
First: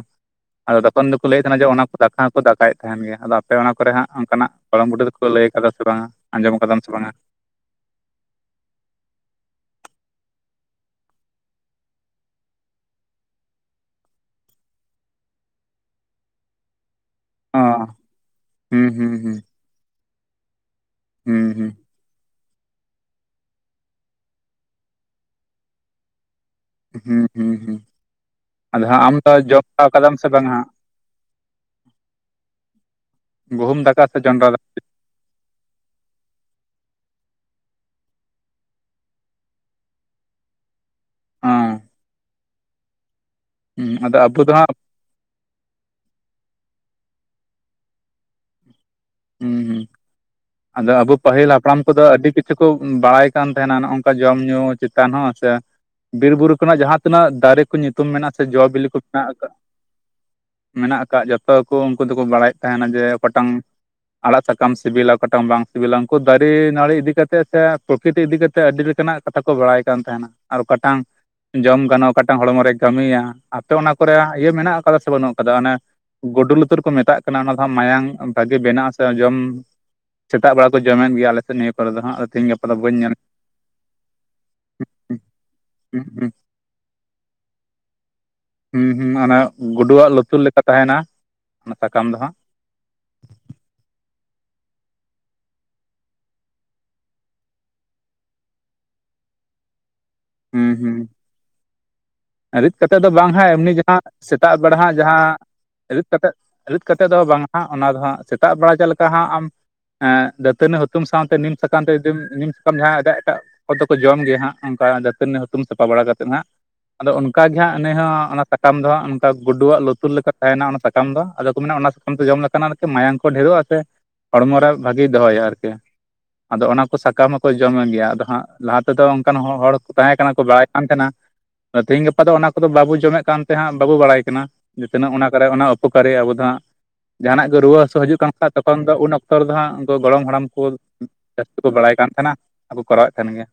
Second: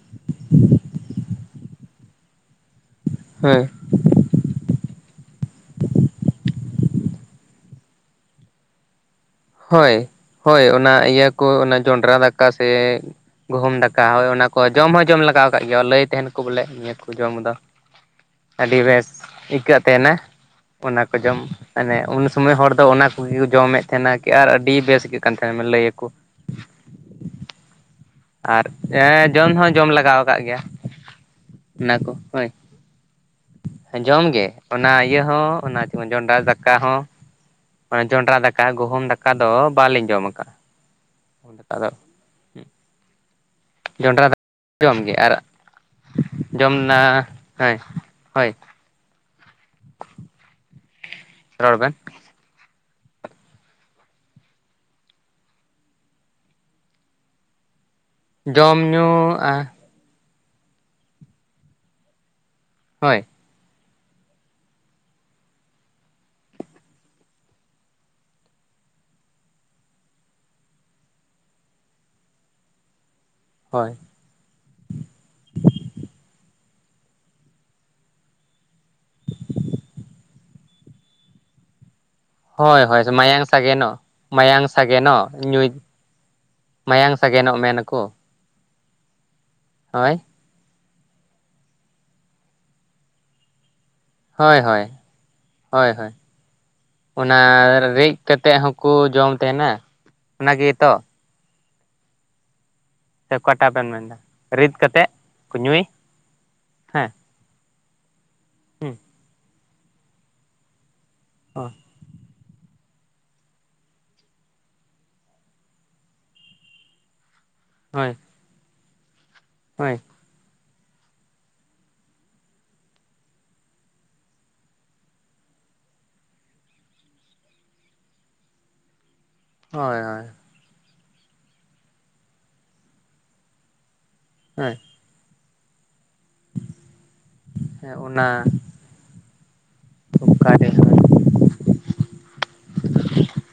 ᱟᱫᱚ ᱛᱚᱠᱷᱚᱱ ᱫᱚᱠᱚ ᱞᱟᱹᱭᱮᱫ ᱛᱟᱦᱮᱱᱟ ᱡᱮ ᱚᱱᱟ ᱠᱚ ᱫᱟᱠᱟᱠᱚ ᱫᱟᱠᱟᱭᱮᱫ ᱛᱟᱦᱮᱱ ᱜᱮᱭᱟ ᱟᱫᱚ ᱟᱯᱮ ᱦᱳᱭ ᱚᱱᱟ ᱠᱚᱨᱮ ᱛᱟᱦᱮᱱ ᱜᱮᱭᱟ ᱟᱫᱚ ᱟᱯᱮ ᱚᱱᱟ ᱠᱚᱨᱮ ᱦᱟᱸᱜ ᱚᱱᱠᱟᱱᱟᱜ ᱜᱚᱲᱚᱢ ᱵᱩᱰᱷᱤ ᱫᱚᱠᱚ ᱞᱟᱹᱭ ᱟᱠᱟᱫᱟ ᱥᱮ ᱵᱟᱝ ᱟᱸᱡᱚᱢ ᱟᱠᱟᱫᱟᱢ ᱵᱟᱝᱟ ᱦᱳᱭ ᱦᱳᱭ ᱚᱱᱟ ᱤᱭᱟᱹ ᱠᱚ ᱚᱱᱟ ᱡᱚᱱᱰᱨᱟ ᱫᱟᱠᱟ ᱥᱮ ᱜᱩᱦᱩᱢ ᱫᱟᱠᱟ ᱦᱳᱭ ᱚᱱᱟ ᱠᱚ ᱡᱚᱢ ᱦᱚᱸ ᱡᱚᱢ ᱞᱟᱜᱟᱣ ᱟᱠᱟᱟᱜ ᱜᱮᱭᱟ ᱞᱟᱹᱭ ᱛᱟᱦᱮᱱ ᱠᱚ ᱵᱚᱞᱮ ᱱᱤᱭᱟᱹ ᱠᱚ ᱠᱚ ᱡᱚᱢ ᱫᱚ ᱚ ᱟᱹᱰᱤ ᱦᱩᱸ ᱵᱮᱥ ᱦᱩᱸ ᱦᱩᱸ ᱟᱹᱭᱠᱟᱹᱜ ᱛᱟᱦᱮᱱᱟ᱾ ᱚᱱᱟ ᱠᱚ ᱡᱚᱢ ᱦᱩᱸ ᱦᱩᱸ ᱢᱟᱱᱮ ᱩᱱ ᱥᱩᱢᱚᱭ ᱦᱚᱲ ᱫᱚ ᱚᱱᱟ ᱠᱚᱜᱮ ᱠᱚ ᱡᱚᱢᱮᱫ ᱛᱟᱦᱮᱱᱟ᱾ ᱟᱨ ᱟᱹᱰᱤ ᱵᱮᱥ ᱟᱹᱭᱠᱟᱹᱜ ᱠᱟᱱ ᱛᱟᱦᱮᱱ ᱞᱟᱹᱭᱟᱠᱚ ᱦᱩᱸ ᱦᱩᱸ ᱦᱩᱸ ᱟᱨ ᱟᱫᱚ ᱦᱟᱸᱜ ᱟᱢ ᱫᱚ ᱡᱚᱢ ᱦᱚᱸ ᱵᱟᱲᱟ ᱡᱚᱢ ᱟᱠᱟᱫᱟᱢ ᱞᱟᱜᱟᱣ ᱥᱮ ᱠᱟᱜ ᱵᱟᱝᱟ ᱜᱮᱭᱟ᱾ ᱚᱱᱟ ᱠᱚ ᱦᱳᱭ ᱜᱩᱦᱩᱢ ᱫᱟᱠᱟ ᱥᱮ ᱡᱚᱢ ᱜᱮ ᱡᱚᱱᱰᱨᱟ ᱫᱟᱠᱟ ᱚᱱᱟ ᱤᱭᱟᱹ ᱦᱚᱸ ᱚᱱᱟ ᱪ ᱡᱚᱱᱰᱨᱟ ᱫᱟᱠᱟ ᱦᱚᱸ ᱡᱚᱱᱰᱨᱟ ᱫᱟᱠᱟ ᱜᱩᱦᱩᱢ ᱫᱟᱠᱟ ᱫᱚ ᱵᱟᱞᱤᱧ ᱡᱚᱢ ᱠᱟᱜᱼᱟ᱾ ᱩᱱ ᱞᱮᱠᱟ ᱫᱚ ᱦᱮᱸ ᱟᱫᱚ ᱡᱚᱸᱰᱨᱟ ᱟᱵᱚ ᱫᱚ ᱦᱟᱸᱜ ᱡᱚᱢᱜᱮ ᱟᱨ ᱡᱚᱢ ᱦᱳᱭ ᱦᱳᱭ ᱦᱩᱸ ᱦᱩᱸ! ᱟᱫᱚ ᱟᱵᱚ ᱯᱟᱹᱦᱤᱞ ᱨᱚᱲ ᱦᱟᱯᱲᱟᱢ ᱵᱮᱱ ᱠᱚᱫᱚ ᱟᱹᱰᱤ ᱠᱤᱪᱷᱩ ᱠᱚ ᱵᱟᱲᱟᱭ ᱠᱟᱱ ᱛᱟᱦᱮᱱᱟ ᱱᱚ ᱱᱚᱝᱠᱟ ᱡᱚᱢ ᱧᱩ ᱪᱮᱛᱟᱱ ᱦᱚᱸ ᱥᱮ ᱵᱤᱨᱼᱵᱩᱨᱩ ᱠᱷᱨᱮᱱᱟᱜ ᱡᱟᱦᱟᱸ ᱛᱤᱱᱟᱹᱜ ᱫᱟᱨᱮ ᱠᱚ ᱧᱩᱛᱩᱢ ᱢᱮᱱᱟᱜᱼᱟ ᱥᱮ ᱡᱚ ᱵᱤᱞᱤ ᱡᱚᱢ ᱠᱚ ᱢᱮᱱᱟᱜ ᱧᱩ ᱟᱠᱟᱟᱜᱼᱟ᱾ ᱢᱮᱱᱟᱜ ᱟᱠᱟᱫ ᱡᱚᱛᱚ ᱠᱚ ᱩᱱᱠᱩ ᱫᱚᱠᱚ ᱵᱟᱲᱟᱭᱮᱫ ᱛᱟᱦᱮᱱᱟ ᱡᱮ ᱦᱳᱭ ᱚᱠᱟᱴᱟᱝ ᱟᱲᱟᱜ ᱥᱟᱠᱟᱢ ᱥᱤᱵᱤᱞᱟ ᱚᱠᱟᱴᱟᱜ ᱮᱢ ᱵᱟᱝ ᱥᱤᱵᱤᱞᱟ ᱩᱱᱠᱩ ᱫᱟᱨᱮ ᱱᱟᱹᱲᱤ ᱤᱫᱤᱠᱟ ᱠᱟᱛᱮ ᱥᱮ ᱯᱨᱚᱠᱨᱤᱤᱛ ᱤᱫᱤ ᱠᱟᱛᱮ ᱟᱹᱰᱤᱞᱮᱠᱟᱱ ᱱᱟᱜ ᱠᱟᱛᱷᱟ ᱠᱚ ᱵᱟᱲᱟᱭ ᱠᱟᱱ ᱛᱟᱦᱮᱱᱟ ᱟᱨ ᱚᱠᱟᱴᱟᱝ ᱡᱚᱢ ᱜᱟᱱᱚᱜᱼᱟ᱾ ᱚᱴᱟᱝ ᱦᱚᱲᱢᱚ ᱨᱮ ᱠᱟᱹᱢᱤᱭᱟ ᱟᱯᱮ ᱦᱳᱭ ᱚᱱᱟ ᱠᱚᱨᱮ ᱤᱭᱟᱹ ᱢᱮᱱᱟᱜ ᱟᱠᱟᱫᱟ ᱥᱮ ᱵᱟᱹᱱᱩᱜ ᱟᱠᱟᱫᱟ᱾ ᱚᱱᱮ ᱜᱩᱰ ᱞᱩᱛᱩᱨ ᱩᱛᱟᱹᱨ ᱠᱚ ᱢᱮᱛᱟᱜ ᱠᱟᱱᱟ ᱚᱱᱟ ᱫᱚᱟᱜ ᱢᱟᱭᱟᱢ ᱵᱷᱟᱜᱮ ᱵᱮᱱᱟᱜᱼᱟ᱾ ᱡᱚᱢ ᱥᱮᱛᱟᱜ ᱵᱮᱲᱟ ᱠᱚ ᱡᱚᱢᱮᱫ ᱜᱮᱭᱟ ᱟᱞᱮᱥᱮᱫ ᱱᱤᱭᱟᱹ ᱠᱚᱨᱮ ᱫᱚ ᱦᱟᱸᱜ ᱛᱮᱦᱤᱧ ᱜᱟᱯᱟ ᱫᱚ ᱦᱳᱭ ᱵᱟᱹᱧ ᱦᱳᱭ ᱧᱮᱞ ᱢᱟᱭᱟᱝ ᱥᱟᱜᱮᱱ ᱢᱟᱭᱟᱝ ᱥᱟᱜᱮᱱᱮᱱ ᱧᱩᱭ ᱦᱩᱸ ᱦᱩᱸ ᱢᱟᱭᱟᱝ ᱥᱟᱜᱮᱱᱚᱜ ᱢᱮᱱ ᱟᱠᱚ ᱦᱩᱸ ᱦᱩᱸ ᱚᱱᱟ ᱜᱩᱰᱩᱣᱟᱜ ᱞᱩᱛᱩᱨ ᱞᱮᱠᱟᱛᱮ ᱛᱟᱦᱮᱱᱟ ᱚᱱᱟ ᱥᱟᱠᱟᱢ ᱫᱚ ᱦᱟᱸᱜ ᱦᱳᱭ ᱦᱳᱭ ᱦᱳᱭ ᱦᱳᱭ ᱚᱱᱟ ᱨᱤᱜ ᱠᱟᱛᱮᱜ ᱦᱚᱸᱠᱚ ᱡᱚᱢ ᱛᱟᱦᱮᱱᱟ ᱚᱱᱟ ᱜᱮᱛᱚ ᱟᱨ ᱠᱟᱛᱮ ᱫᱚ ᱵᱟᱝ ᱦᱟᱜ ᱚᱠᱟᱴᱟᱜ ᱮᱢᱱᱤ ᱵᱮᱱ ᱡᱟᱦᱟᱸ ᱢᱮᱱᱫᱟ ᱥᱮᱛᱟᱜ ᱨᱤᱫ ᱵᱮᱲᱟ ᱦᱟᱸᱜ ᱠᱟᱛᱮᱜ ᱡᱟᱦᱟᱸ ᱠᱚ ᱧᱩᱭ ᱨᱤᱫ ᱠᱟᱛᱮᱮᱫ ᱨᱤᱫ ᱠᱟᱛᱮ ᱦᱮᱸ ᱫᱚ ᱵᱟᱝ ᱚᱱᱟ ᱫᱚ ᱦᱟᱜ ᱥᱮᱛᱟᱜ ᱵᱮᱲᱟ ᱪᱮᱫ ᱞᱮᱠᱟ ᱦᱟᱜ ᱟᱢ ᱮᱸ ᱫᱟᱹᱛᱟᱹᱱᱤ ᱦᱩᱛ ᱦᱩᱛᱛᱩᱢ ᱥᱟᱶᱛᱮ ᱱᱤᱢ ᱦᱳᱭ ᱥᱟᱠᱟᱢ ᱛᱮ ᱡᱫ ᱱᱤᱢ ᱥᱟᱠᱟᱢ ᱡᱟᱦᱟᱸᱭ ᱮᱴᱟᱜ ᱮᱴᱟᱜ ᱯ ᱫᱚ ᱠᱚ ᱡᱚᱢ ᱜᱮᱭᱟ ᱦᱟᱜ ᱚᱱᱠᱟ ᱟᱹᱱᱤ ᱦᱛᱩᱢ ᱥᱟᱯᱷᱟ ᱵᱟᱲᱟ ᱠᱟᱛᱮᱫ ᱦᱟᱸᱜ᱾ ᱟᱫᱚ ᱚᱱᱠᱟᱜᱮ ᱦᱟᱸᱜ ᱱᱤ ᱦᱳᱭ ᱦᱚᱸᱜ ᱚᱱᱟ ᱥᱟᱠᱟᱢ ᱫᱚᱦᱟᱸᱜ ᱚᱠᱟ ᱜᱩᱰᱩᱣᱟᱜ ᱦᱳᱭ ᱞᱩᱛᱩᱨ ᱞᱮᱠᱟᱱᱟ ᱚᱱᱟ ᱥᱟᱠᱟᱢ ᱫᱚ ᱟᱫᱚ ᱠᱚ ᱢᱮᱱᱟ ᱚᱱᱟ ᱥᱟᱠᱟᱢ ᱛᱮ ᱡᱚᱢ ᱞᱮᱠᱟᱱᱟᱜᱠ ᱢᱟᱭᱟᱝ ᱠᱚ ᱰᱷᱮᱨᱚᱜᱼᱟ ᱥᱮ ᱦᱚᱲᱢᱚᱨᱮ ᱵᱷᱟᱜᱤᱭ ᱫᱚᱦᱚᱭᱟ ᱟᱨᱠᱤ ᱟᱫᱚ ᱚᱱᱟ ᱠᱚ ᱥᱟᱠᱟᱢ ᱦᱚᱸᱠᱚ ᱡᱚᱢᱮ ᱜᱮᱭᱟ ᱟᱫᱚ ᱦᱟᱸᱜ ᱞᱟᱦᱟ ᱛᱮᱫᱚ ᱚᱱᱠᱟᱱ ᱦᱚᱲ ᱦᱳᱭ ᱛᱟᱦᱮᱸ ᱠᱟᱱᱟ ᱠᱚ ᱦᱳᱭ ᱵᱟᱲᱟᱭ ᱠᱟᱱ ᱛᱟᱦᱮᱸᱱᱟ ᱛᱮᱤᱦᱤᱧ ᱜᱟᱯᱟ ᱫᱚ᱾ ᱚᱱᱟ ᱠᱚᱫᱚ ᱵᱟᱵᱚ ᱡᱚᱢᱮᱫ ᱠᱟᱱ ᱛᱟᱦᱮᱸᱜ ᱵᱟᱵᱚ ᱵᱟᱲᱟᱭ ᱡᱮ ᱛᱤᱱᱟᱹᱜ ᱚᱱᱟ ᱠᱚᱨᱮ ᱚᱱᱟ ᱩᱯᱚᱠ ᱠᱟᱨ ᱟᱵᱚ ᱫᱚᱟᱸ ᱡᱟᱦᱟᱱᱟᱜ ᱜᱮ ᱨᱩᱣᱟᱹ ᱦᱳᱭ ᱦᱟᱹᱥᱩ ᱦᱤᱡᱩᱜ ᱚᱱᱟ ᱠᱟᱱ ᱠᱷᱟᱡ ᱛᱚᱠᱷᱚᱱ ᱫᱚ ᱩᱱ ᱚᱠᱛᱚ ᱨᱮᱫᱚ ᱦᱟᱸᱜ ᱜᱚᱲᱚᱢ ᱦᱟᱲᱟᱢ ᱠᱚ ᱚᱠᱟᱨᱮ ᱡᱟᱹᱥᱛᱤ ᱠᱚ ᱵᱟᱲᱟᱭ ᱠᱟᱱ ᱛᱟᱦᱮᱱᱟ ᱟᱨ ᱠᱚ ᱠᱚᱨᱟᱣᱮᱫ ᱛᱟᱦᱮᱱ ᱜᱮᱭᱟ᱾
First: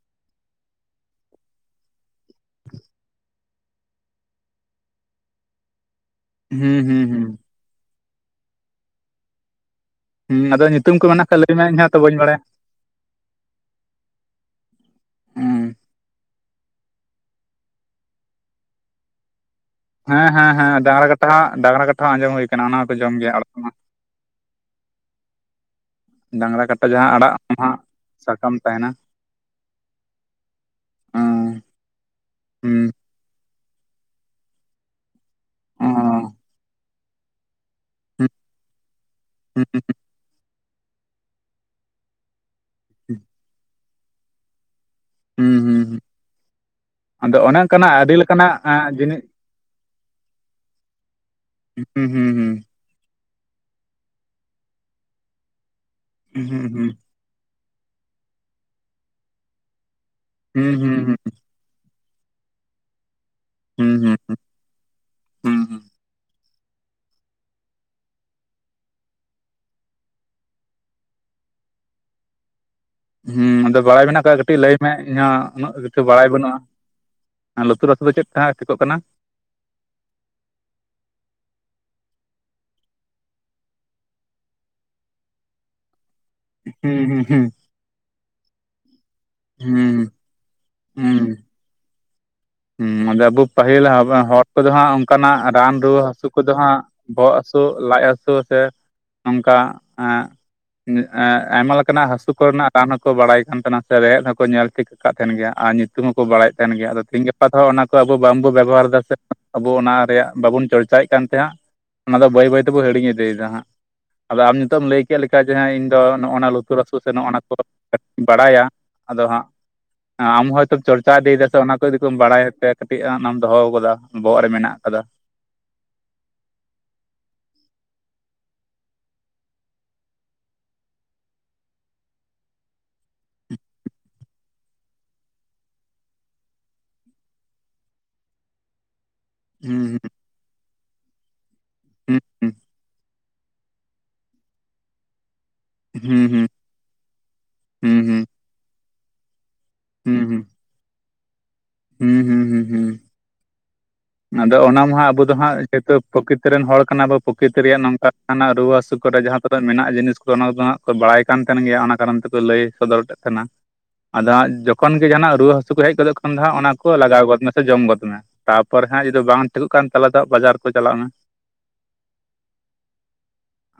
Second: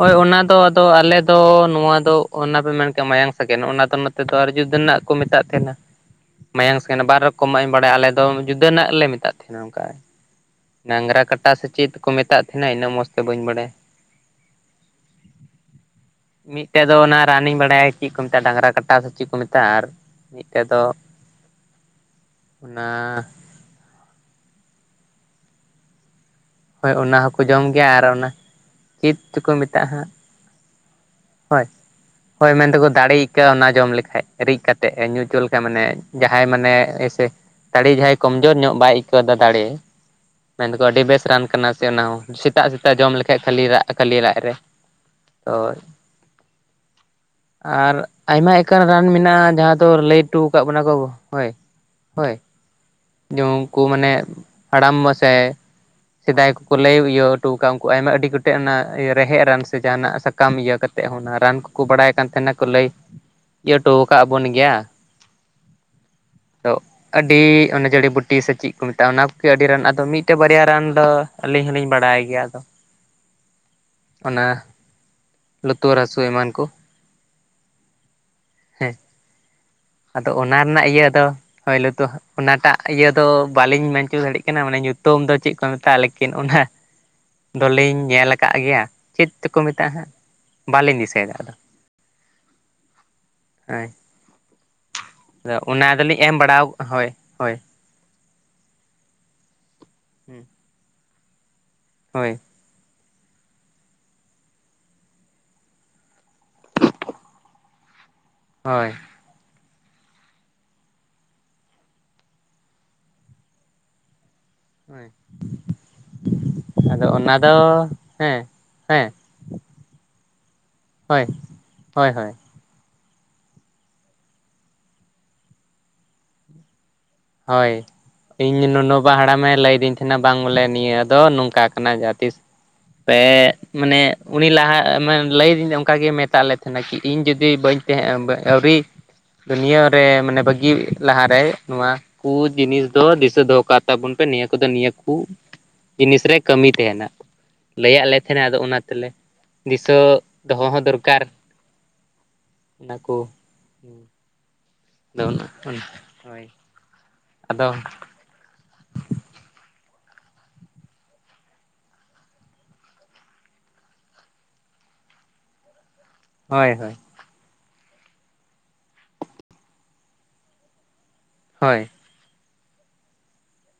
ᱦᱳᱭ ᱚᱱᱟ ᱫᱚ ᱟᱫᱚ ᱟᱞᱮ ᱫᱚ ᱱᱚᱣᱟ ᱫᱚ ᱚᱱᱟ ᱯᱮ ᱢᱮᱱ ᱠᱮᱭᱟ ᱢᱟᱭᱟᱝ ᱥᱠᱮᱱ ᱚᱱᱟ ᱫᱚ ᱱᱚᱛᱮ ᱫᱚ ᱟᱨ ᱡᱩᱫᱤ ᱨᱮᱱᱟᱜ ᱠᱚ ᱢᱮᱛᱟᱜ ᱛᱟᱦᱮᱱᱟ᱾ ᱢᱟᱭᱟᱝ ᱦᱩᱸ ᱥᱜ ᱦᱩᱸ ᱵᱟᱨ ᱦᱩᱸ ᱨᱚᱠᱚᱢᱟᱜ ᱤᱧ ᱵᱟᱲᱟᱭᱟ ᱟᱞᱮ ᱫᱚ ᱡᱩᱫᱟᱹ ᱨᱮᱱᱟᱜ ᱞᱮ ᱢᱮᱛᱟᱜ ᱛᱟᱦᱮᱱᱟ᱾ ᱦᱩᱸ ᱟᱫᱚ ᱧᱩᱛᱩᱢ ᱠᱚ ᱰᱟᱝᱨᱟ ᱢᱮᱱᱟᱜ ᱠᱷᱟᱡ ᱠᱟᱴᱟ ᱞᱟᱹᱭ ᱢᱮ ᱥᱮ ᱤᱧ ᱦᱚᱸ ᱪᱮᱫ ᱛᱚ ᱠᱚ ᱵᱟᱹᱧ ᱵᱟᱲᱟᱭᱟ ᱢᱮᱛᱟᱜ ᱛᱟᱦᱮᱱᱟ ᱩᱱᱟᱹᱜ ᱢᱚᱡᱽ ᱛᱮ ᱵᱟᱹᱧ ᱵᱟᱲᱟᱭᱟ᱾ ᱦᱮᱸ ᱢᱤᱫᱴᱮᱱ ᱫᱚ ᱚᱱᱟ ᱨᱟᱱᱤᱧ ᱵᱟᱲᱟᱭᱟ ᱪᱮᱫ ᱠᱚ ᱢᱮᱛᱟᱜᱼᱟ ᱰᱟᱝᱨᱟ ᱠᱟᱴᱟ ᱥᱮ ᱪᱮᱫ ᱠᱚ ᱢᱮᱛᱟᱜᱼᱟ᱾ ᱟᱨ ᱦᱮᱸ ᱦᱮᱸ ᱢᱤᱫᱴᱮᱡ ᱦᱮᱸ ᱫᱚ ᱰᱟᱝᱨᱟ ᱠᱟᱴᱟ ᱰᱟᱝᱨᱟ ᱠᱟᱴᱟ ᱦᱚᱸ ᱟᱸᱡᱚᱢ ᱦᱩᱭ ᱠᱟᱱᱟ ᱚᱱᱟ ᱦᱚᱸᱠᱚ ᱡᱚᱢ ᱜᱮᱭᱟ ᱟᱲ ᱢᱟ ᱰᱟᱝᱨᱟ ᱠᱟᱴᱟ ᱦᱳᱭ ᱡᱟᱦᱟᱸ ᱚᱱᱟ ᱟᱲᱟᱜ ᱦᱚᱸᱠᱚ ᱡᱚᱢ ᱦᱟᱸᱜ ᱜᱮᱭᱟ ᱟᱨ ᱚᱱᱟ ᱥᱟᱠᱟᱢ ᱛᱟᱦᱮᱱᱟ ᱪᱮᱫ ᱛᱮᱠᱚ ᱢᱮᱛᱟᱜᱼᱟ ᱦᱟᱸᱜ᱾ ᱦᱩᱸ ᱦᱳᱭ ᱦᱳᱭ ᱢᱮᱱᱛᱮᱠᱚ ᱦᱩᱸ ᱫᱟᱲᱮ ᱟᱹᱭᱠᱟᱹᱜᱼᱟ᱾ ᱚᱱᱟ ᱡᱚᱢ ᱞᱮᱠᱷᱟᱡ ᱨᱤᱫ ᱠᱟᱛᱮᱜ ᱧᱩ ᱦᱚᱪᱚ ᱞᱮᱠᱷᱟᱱᱡ ᱢᱟᱱᱮ ᱚ ᱡᱟᱦᱟᱸᱭ ᱢᱟᱱᱮᱭᱥᱮ ᱛᱟᱲᱮ ᱡᱟᱦᱟᱸᱭ ᱦᱩᱸ ᱠᱚᱢᱡᱳᱨ ᱧᱚᱜ ᱵᱟᱭ ᱠᱮᱵᱟ ᱫᱟᱲᱮ ᱦᱩᱸ ᱢᱮᱱᱫᱚᱠᱚ ᱟᱹᱰᱤ ᱵᱮᱥ ᱨᱟᱱ ᱠᱟᱱᱟ ᱥᱮ ᱚᱱᱟ ᱦᱚᱸ ᱥᱮᱛᱟᱜ ᱥᱮᱛᱟᱜ ᱡᱚᱢ ᱦᱩᱸ ᱞᱮᱠᱷᱟᱡ ᱠᱷᱟᱹᱞᱤ ᱨᱟᱜ ᱠᱷᱟᱞᱤ ᱞᱟᱡ ᱨᱮ ᱦᱩᱸ ᱚᱭ ᱦᱩᱸ ᱦᱩᱸ ᱟᱫᱚ ᱚᱱᱮ ᱚᱱᱠᱟᱱᱟᱜ ᱟᱨ ᱟᱹᱰᱤ ᱞᱮᱠᱟᱱᱟᱜ ᱟᱭᱢᱟ ᱮᱠᱟᱱ ᱨᱟᱱ ᱡᱤᱱᱤᱥ ᱢᱮᱱᱟᱜᱼᱟ ᱡᱟᱦᱟᱸᱼᱼ ᱛᱚ ᱞᱟᱹᱭ ᱦᱚᱴᱚ ᱟᱠᱟᱫ ᱵᱚᱱᱟ ᱠᱚ ᱦᱩᱸ ᱦᱩᱸ ᱦᱩᱸ ᱡᱮ ᱩᱱᱠᱩ ᱢᱟᱱᱮ ᱦᱟᱲᱟᱢ ᱵᱟᱥᱮ ᱦᱩᱸ ᱥᱮᱫᱟᱭ ᱦᱩᱸ ᱠᱚᱠᱚ ᱞᱟᱹᱭ ᱤᱭᱟᱹ ᱠᱚ ᱠᱟᱜ ᱩᱱᱠᱩ ᱟᱭᱢᱟ ᱟᱹᱰᱤ ᱜᱚᱴᱮᱡ ᱚᱱᱟ ᱨᱮᱦᱮᱫ ᱨᱟᱱ ᱥᱮ ᱡᱟᱦᱟᱱᱟᱜ ᱥᱟᱠᱟᱢ ᱦᱩᱸ ᱤᱭᱟᱹ ᱦᱩᱸ ᱠᱟᱛᱮ ᱦᱩᱸ ᱦᱚᱸ ᱚᱱᱟ ᱨᱟᱱ ᱠᱚᱠᱚ ᱵᱟᱲᱟᱭ ᱠᱟᱱ ᱛᱟᱦᱮᱱᱟ ᱠᱚ ᱞᱟᱹᱭ ᱤᱭᱟᱹ ᱦᱚᱴᱚ ᱦᱩᱸ ᱦᱩᱸ ᱟᱠᱟᱜ ᱵᱚᱱ ᱜᱮᱭᱟ ᱦᱩᱸ ᱛᱚ ᱟᱹᱰᱤ ᱚᱱᱮ ᱡᱟᱹᱲᱤ ᱵᱩᱴᱤ ᱥᱮ ᱪᱮᱫ ᱠᱚ ᱢᱮᱛᱟᱜᱼᱟ ᱚᱱᱟ ᱠᱚᱜᱮ ᱟᱹᱰᱤ ᱨᱟᱱ ᱟᱫᱚ ᱢᱤᱫᱴᱮᱡ ᱵᱟᱨᱭᱟ ᱨᱟᱱ ᱟᱫᱚ ᱟᱹᱞᱤᱧ ᱦᱚᱞᱤᱧ ᱵᱟᱲᱟᱭ ᱜᱮᱭᱟ ᱟᱫᱚ ᱦᱮᱸ ᱟᱫᱚ ᱵᱟᱲᱟᱭ ᱢᱮᱱᱟᱜ ᱟᱠᱟᱫᱟ ᱚᱱᱟ ᱠᱟᱹᱴᱤᱡ ᱞᱟᱹᱭ ᱢᱮ ᱤᱧᱦᱚᱸ ᱩᱱᱟᱹᱜ ᱞᱩᱛᱩᱨ ᱠᱤᱪᱷᱩ ᱦᱟᱹᱥᱩ ᱵᱟᱲᱟᱭ ᱮᱢᱟᱱ ᱵᱟᱹᱱᱩᱜᱼᱟ ᱠᱚ ᱞᱩᱛᱩᱨ ᱦᱟᱹᱥᱩ ᱫᱚ ᱪᱮᱫ ᱠᱟ ᱴᱷᱤᱠᱚᱜ ᱦᱮᱸ ᱠᱟᱱᱟ ᱟᱫᱚ ᱚᱱᱟ ᱨᱮᱱᱟᱜ ᱤᱭᱟᱹ ᱫᱚ ᱦᱳᱭ ᱞᱩᱛᱩ ᱚᱱᱟᱴᱟᱜ ᱤᱭᱟᱹ ᱫᱚ ᱵᱟᱞᱤᱧ ᱢᱮᱱᱪᱚ ᱫᱟᱲᱮᱭᱟᱜ ᱠᱟᱱᱟ ᱢᱟᱱᱮ ᱧᱩᱛᱩᱢ ᱫᱚ ᱪᱮᱫ ᱠᱚ ᱢᱮᱛᱟᱜᱼᱟ ᱠᱤᱱ ᱚᱱᱦᱟ ᱦᱩᱸ ᱦᱩᱸ ᱦᱩᱸ ᱫᱚᱞᱤᱧ ᱧᱮᱞ ᱟᱠᱟᱫ ᱜᱮᱭᱟ ᱪᱮᱫ ᱛᱮᱠᱚ ᱢᱮᱛᱟᱜᱼᱟ ᱦᱩᱸ ᱦᱟᱸᱜ ᱵᱟᱞᱤᱧ ᱫᱤᱥᱟᱹᱭᱫᱟ ᱟᱫᱚ ᱩᱸ ᱟᱫᱚ ᱟᱵᱩ ᱯᱟᱹᱦᱤᱞ ᱦᱳᱭ ᱦᱟᱵ ᱦᱚᱲ ᱠᱚᱫᱚ ᱦᱟᱸᱜ ᱚᱝᱠᱟᱱᱟᱜ ᱟᱫᱚ ᱨᱟᱱ ᱚᱱᱟ ᱨᱩᱣᱟᱹ ᱫᱚᱞᱤᱧ ᱦᱟᱥᱩ ᱮᱢ ᱠᱚᱫᱚ ᱵᱟᱲᱟ ᱦᱟᱸᱜ ᱦᱳᱭ ᱵᱚᱦᱚᱜ ᱦᱳᱭ ᱦᱟᱹᱥᱩ ᱞᱟᱡ ᱦᱟᱹᱥᱩ ᱥᱮ ᱱᱚᱝᱠᱟ ᱮᱸᱜ ᱮᱸ ᱟᱭᱢᱟ ᱞᱮᱠᱟᱱᱟᱜ ᱦᱳᱭ ᱦᱟᱹᱥᱩ ᱠᱚᱨᱮᱱᱟᱜ ᱨᱟᱱ ᱠᱚ ᱵᱟᱲᱟᱭ ᱠᱟᱱ ᱛᱟᱦᱮᱱᱟ ᱥᱮ ᱨᱮᱦᱮᱫ ᱦᱚᱸᱠᱚ ᱧᱮᱞ ᱴᱷᱤᱠ ᱠᱟᱫ ᱛᱟᱦᱮᱱ ᱜᱮᱭᱟ ᱟᱨ ᱧᱩᱛᱩᱢ ᱦᱚᱸᱠᱚ ᱵᱟᱲᱟᱭᱮᱫ ᱛᱟᱦᱮᱱ ᱜᱮᱭᱟ ᱟᱫᱚ ᱛᱮᱦᱤᱧ ᱜᱟᱯᱟ ᱫᱚ ᱚᱱᱟ ᱠᱚ ᱟᱵᱚ ᱵᱟᱝᱵᱚ ᱵᱮᱵᱚᱦᱟᱨ ᱦᱳᱭ ᱫᱟ ᱥᱮ ᱟᱵᱚ ᱚᱱᱟ ᱨᱮᱭᱟᱜ ᱵᱟᱵᱚᱱ ᱪᱚᱨᱪᱟᱭᱮᱜ ᱠᱟᱱ ᱛᱟᱦᱮᱸᱜ ᱚᱱᱟ ᱫᱚ ᱵᱟᱹᱭ ᱵᱟᱹᱭ ᱛᱮᱵᱚ ᱦᱤᱲᱤᱧ ᱤᱫᱤᱭᱮᱫᱟ ᱦᱟᱸᱜ ᱟᱫᱚ ᱟᱢ ᱱᱤᱛᱚᱜ ᱮᱢ ᱞᱟᱹᱭ ᱦᱳᱭ ᱠᱮᱫ ᱞᱮᱠᱟ ᱡᱮ ᱤᱧ ᱫᱚ ᱱᱚᱜᱼᱚᱱᱟ ᱞᱩᱛᱩᱨ ᱦᱟᱹᱥᱩ ᱟᱫᱚ ᱥᱮ ᱚᱱᱟ ᱱᱚᱜᱼᱚᱱᱟ ᱠᱚ ᱫᱚ ᱦᱮᱸ ᱵᱟᱲᱟᱭᱟ ᱦᱮᱸ ᱟᱫᱚ ᱦᱟᱸᱜ ᱟᱢ ᱦᱚᱭᱛᱚᱢ ᱪᱚᱨᱪᱟ ᱦᱳᱭ ᱤᱫᱤᱭᱮᱫᱟ ᱥᱮ ᱚᱱᱟ ᱠᱚ ᱤᱫᱤ ᱦᱳᱭ ᱠᱚᱢ ᱦᱳᱭ ᱵᱟᱲᱟᱭᱟ ᱥᱮ ᱴᱤᱜᱼᱟ ᱚᱱᱟᱢ ᱫᱚᱦᱚᱠᱟᱫᱟ ᱵᱚᱦᱚᱜ ᱨᱮ ᱢᱮᱱᱟᱜ ᱠᱟᱫᱟ ᱦᱳᱭ ᱤᱧ ᱱᱩᱱᱩᱵᱟ ᱦᱟᱲᱟᱢᱮ ᱞᱟᱹᱭᱫᱤᱧ ᱛᱷᱮᱱᱟ ᱵᱟᱝ ᱵᱚᱞᱮ ᱱᱤᱭᱟᱹ ᱫᱚ ᱱᱚᱝᱠᱟ ᱠᱟᱱᱟ ᱡᱟᱦᱟᱸ ᱛᱤᱥ ᱯᱮ ᱢᱟᱱᱮ ᱩᱱᱤ ᱞᱟᱦᱟ ᱮ ᱢᱮ ᱞᱟᱹᱭᱫᱤᱧ ᱚᱝᱠᱟᱜᱮ ᱢᱮᱛᱟᱜ ᱞᱮ ᱛᱟᱦᱮᱱᱟᱭ ᱠᱤ ᱤᱧ ᱡᱩᱫᱤ ᱵᱟᱹᱧ ᱠᱮᱦᱮᱸ ᱵᱮ ᱟᱹᱣᱨᱤ ᱫᱩᱱᱭᱟᱹ ᱦᱩᱸ ᱨᱮ ᱢᱟᱱᱮ ᱵᱟᱹᱜᱤ ᱞᱟᱦᱟᱨᱮᱭ ᱱᱚᱣᱟ ᱦᱩᱸ ᱠᱩ ᱡᱤᱱᱤᱥ ᱫᱚ ᱫᱤᱥᱟᱹ ᱫᱚᱦᱚ ᱠᱟᱜ ᱛᱟᱵᱩᱱ ᱯᱮ ᱱᱤᱭᱟᱹ ᱠᱚᱫᱚ ᱱᱤᱭᱟᱹ ᱠᱩ ᱦᱩᱸ ᱡᱤᱱᱤᱥ ᱨᱮ ᱦᱩᱸ ᱠᱟᱹᱢᱤ ᱛᱟᱦᱮᱱᱟ ᱦᱩᱸ ᱞᱟᱹᱭᱟᱜ ᱞᱮ ᱦᱩᱸ ᱛᱟᱦᱮᱱᱟᱭ ᱟᱫᱚ ᱚᱱᱟ ᱛᱮᱞᱮ ᱫᱤᱥᱟᱹ ᱦᱩᱸ ᱫᱚᱦᱚ ᱦᱚᱸ ᱫᱚᱨᱠᱟᱨ ᱦᱩᱸ ᱦᱩᱸ ᱦᱩᱸ ᱦᱩᱸ ᱚᱱᱟ ᱠᱚ ᱟᱫᱚ ᱚᱱᱟ ᱢᱟ ᱦᱟᱜ ᱟᱵᱚ ᱟᱫᱚ ᱫᱚ ᱚᱱᱟ ᱦᱟᱸᱜ ᱡᱮᱦᱩᱛᱩ ᱦᱳᱭ ᱯᱨᱚᱠᱤᱛᱤᱨ ᱨᱮᱱ ᱦᱚᱲ ᱠᱟᱱᱟᱵᱚ ᱯᱨᱚᱠᱤᱛᱤ ᱟᱫᱚ ᱨᱮᱭᱟᱜ ᱱᱚᱝᱠᱟ ᱱᱟᱜ ᱨᱩᱣᱟᱹ ᱦᱟᱹᱥᱩ ᱛᱳᱜ ᱠᱚᱰᱮ ᱡᱟᱦᱟᱸ ᱠᱚᱫᱚ ᱢᱮᱱᱟᱜ ᱡᱤᱱᱤᱥ ᱠᱚ ᱚᱱᱟ ᱠᱚᱫᱚ ᱦᱟᱸᱜ ᱠᱚ ᱵᱟᱲᱟᱭ ᱠᱟᱱ ᱛᱟᱦᱮᱱ ᱜᱮᱭᱟ ᱚᱱᱟ ᱠᱟᱨᱚᱱ ᱛᱮᱠᱚ ᱞᱟᱹᱭ ᱥᱚᱫᱚᱨ ᱠᱟᱜ ᱛᱟᱦᱮᱱᱟ ᱟᱫᱚ ᱦᱟᱸᱜ ᱡᱚᱠᱷᱚᱱ ᱜᱮ ᱡᱟᱦᱟᱸᱱᱟᱜ ᱨᱩᱣᱟᱹ ᱦᱟᱹᱥᱩ ᱠᱩ ᱦᱮᱡ ᱜᱚᱫᱚᱜ ᱠᱟᱱ ᱫᱚ ᱦᱟᱸᱜ ᱚᱱᱟ ᱦᱳᱭ ᱦᱳᱭ ᱠᱚ ᱞᱟᱜᱟᱣ ᱜᱚᱫ ᱢᱮᱥᱮ ᱡᱚᱢ ᱜᱚᱫ ᱢᱮ ᱛᱟ ᱯᱚᱨᱮ ᱦᱟᱸᱜ ᱡᱩᱫᱤ ᱵᱟᱝ ᱴᱷᱤᱠᱚᱜ ᱠᱟᱱ ᱛᱟᱞᱮ ᱦᱟᱸᱜ ᱵᱟᱡᱟᱨ ᱠᱚ ᱪᱟᱞᱟᱜ ᱢᱮ ᱦᱳᱭ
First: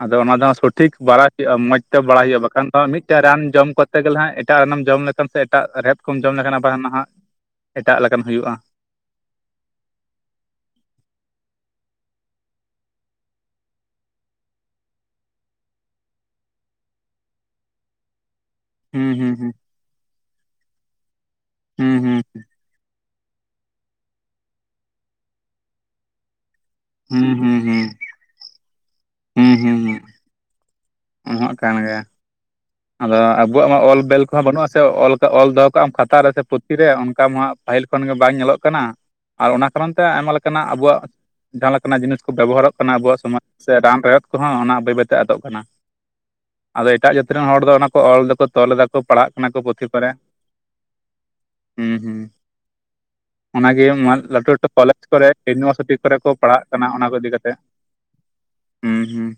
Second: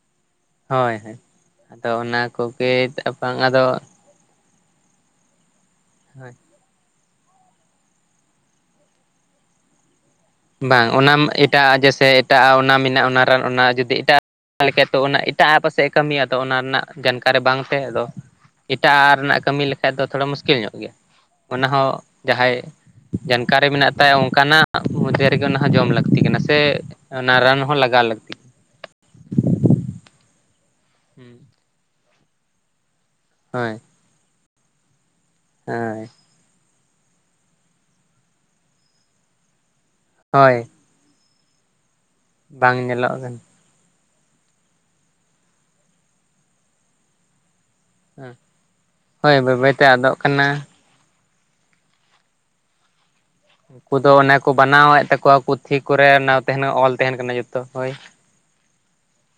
ᱟᱫᱚ ᱚᱱᱟ ᱫᱚ ᱥᱚᱴᱷᱤᱠ ᱦᱳᱭ ᱦᱳᱭ ᱵᱟᱲᱟᱭ ᱦᱩᱭᱩᱜᱼᱟ ᱢᱚᱸᱡᱽ ᱟᱫᱚ ᱛᱮ ᱚᱱᱟ ᱵᱟᱲᱟᱭ ᱦᱩᱭᱩᱜᱼᱟ ᱵᱟᱠᱷᱟᱱ ᱫᱚ ᱠᱚᱜᱮ ᱢᱤᱫᱴᱮᱱ ᱵᱟᱝ ᱨᱟᱱ ᱟᱫᱚ ᱡᱚᱢ ᱠᱚᱨᱛᱮ ᱜᱮᱞᱮ ᱦᱟᱸᱜ ᱮᱴᱟᱜ ᱨᱟᱱᱮᱢ ᱡᱚᱢ ᱞᱮᱠᱷᱟᱱ ᱥᱮ ᱮᱴᱟᱜ ᱨᱮᱦᱮᱫ ᱠᱚᱢ ᱦᱳᱭ ᱡᱚᱢ ᱞᱮᱠᱷᱟᱱ ᱟᱵᱟᱨ ᱱᱟᱦᱟᱜ ᱮᱴᱟᱜ ᱞᱮᱠᱟᱱ ᱦᱩᱭᱩᱜᱼᱟ ᱵᱟᱝ ᱚᱱᱟᱢ ᱮᱴᱟᱜ ᱟᱜ ᱡᱮᱭᱥᱮ ᱮᱴᱟᱜ ᱟᱜ ᱚᱱᱟ ᱢᱮᱱᱟᱜ ᱟ ᱚᱱᱟ ᱨᱟᱱ ᱚᱱᱟ ᱡᱩᱫᱤ ᱮᱴᱟᱜ ᱚᱱᱟ ᱞᱮᱠᱟ ᱛᱚ ᱚᱱᱟ ᱮᱴᱟᱜ ᱟᱜ ᱮ ᱯᱟᱥᱮᱜ ᱮ ᱠᱟᱹᱢᱤᱭᱟ ᱛᱚ ᱚᱱᱟ ᱨᱮᱱᱟᱜ ᱡᱟᱱᱠᱟᱨᱤ ᱵᱟᱝ ᱛᱮ ᱟᱫᱚ ᱮᱴᱟᱜ ᱦᱩᱸ ᱟᱜ ᱦᱩᱸ ᱨᱮᱱᱟᱜ ᱮ ᱦᱩᱸ ᱠᱟᱹᱢᱤ ᱞᱮᱠᱷᱟᱡ ᱫᱚ ᱛᱷᱚᱲᱟ ᱢᱩᱥᱠᱤᱞ ᱧᱚᱜ ᱜᱮᱭᱟ ᱚᱱᱟᱦᱚᱸ ᱦᱩᱸ ᱡᱟᱦᱟᱸᱭ ᱡᱟᱱᱠᱟᱨᱤ ᱢᱮᱱᱟᱜ ᱛᱟᱭ ᱚᱝᱠᱟᱱᱟᱜ ᱢᱚᱫᱽᱫᱷᱮ ᱨᱮᱜᱮ ᱚᱱᱟ ᱦᱚᱸ ᱡᱚᱢ ᱞᱟᱹᱠᱛᱤ ᱠᱟᱱᱟ ᱥᱮ ᱛᱮ ᱚᱱᱟ ᱨᱟᱱ ᱦᱚᱸ ᱞᱟᱜᱟᱣ ᱞᱟᱹᱠᱛᱤ ᱦᱩ ᱦᱩ ᱦᱩ ᱠᱟᱱᱟ᱾ ᱚᱱᱟᱦᱟᱜ ᱠᱟᱱ ᱜᱮ ᱟᱫᱚ ᱟᱵᱚᱣᱟᱜ ᱦᱳᱭ ᱢᱟ ᱚᱞ ᱵᱮᱞ ᱠᱚᱦᱚᱸ ᱵᱟᱹᱱᱩᱜᱼᱟ ᱥᱮ ᱚᱞ ᱠᱟᱜ ᱚᱞ ᱫᱚᱦᱚ ᱠᱟᱜᱼᱟᱢ ᱦᱳᱭ ᱠᱷᱟᱛᱟ ᱨᱮ ᱥᱮ ᱯᱩᱛ ᱛᱷᱤᱨᱮ ᱚᱝᱠᱟ ᱢᱟ ᱯᱟᱦᱤᱞ ᱠᱷᱚᱱᱜᱮ ᱵᱟᱝ ᱧᱮᱞᱚᱜ ᱠᱟᱱᱟ ᱟᱨ ᱚᱱᱟ ᱠᱟᱨᱚᱱ ᱛᱮ ᱟᱭᱢᱟ ᱦᱳᱭ ᱞᱮᱠᱟᱱᱟᱜ ᱟᱵᱩᱣᱟᱜ ᱡᱟᱦᱟᱸ ᱞᱮᱠᱟᱱᱟᱜ ᱡᱤᱱᱤᱥ ᱠᱚ ᱵᱮᱵᱚᱦᱟᱨᱚᱜ ᱵᱟᱝ ᱠᱟᱱᱟ ᱧᱮᱞᱚᱜ ᱟᱵᱚᱣᱟᱜ ᱥᱚᱢᱟᱡ ᱥᱮ ᱨᱟᱱ ᱨᱮᱦᱮᱫᱽ ᱠᱚᱦᱚᱸ ᱚᱱᱟ ᱵᱟᱹᱭ ᱵᱟᱹᱭᱛᱮ ᱟᱫᱚᱜ ᱠᱟᱱᱟ ᱟᱫᱚ ᱮᱴᱟᱜ ᱡᱟᱹᱛᱤ ᱨᱮᱱ ᱦᱚᱲ ᱫᱚ ᱚᱱᱟ ᱠᱚ ᱚᱞ ᱫᱟᱠᱚ ᱛᱚᱞ ᱫᱟᱠᱚ ᱯᱟᱲᱦᱟᱜ ᱦᱳᱭ ᱠᱟᱱᱟ ᱵᱟᱹᱭ ᱠᱚ ᱯᱩᱛᱷᱤ ᱵᱟᱹᱭᱛᱮ ᱠᱚᱨᱮ ᱟᱫᱚᱜ ᱠᱟᱱᱟ ᱦᱮᱸ ᱦᱮᱸ ᱚᱱᱟᱜᱮ ᱩᱱᱠᱩ ᱫᱚ ᱢᱟ ᱚᱱᱮ ᱞᱟᱹᱴᱩ ᱠᱚ ᱞᱟᱹᱴᱩ ᱠᱚᱞᱮᱡᱽ ᱵᱟᱱᱟᱣᱮᱫ ᱠᱚᱨᱮ ᱛᱟᱠᱚᱣᱟ ᱯᱩᱛᱷᱤ ᱤᱭᱩᱱᱤᱵᱷᱟᱨᱥᱤᱴᱤ ᱠᱚᱨᱮ ᱠᱚ ᱚᱱᱟ ᱯᱟᱲᱦᱟᱜ ᱛᱟᱦᱮᱱ ᱠᱟᱱᱟ ᱚᱞ ᱚᱱᱟ ᱠᱚ ᱛᱟᱦᱮᱱ ᱤᱫᱤ ᱠᱟᱛᱮᱜ ᱡᱚᱛᱚ ᱦᱳᱭ ᱦᱮᱸ ᱦᱮᱸ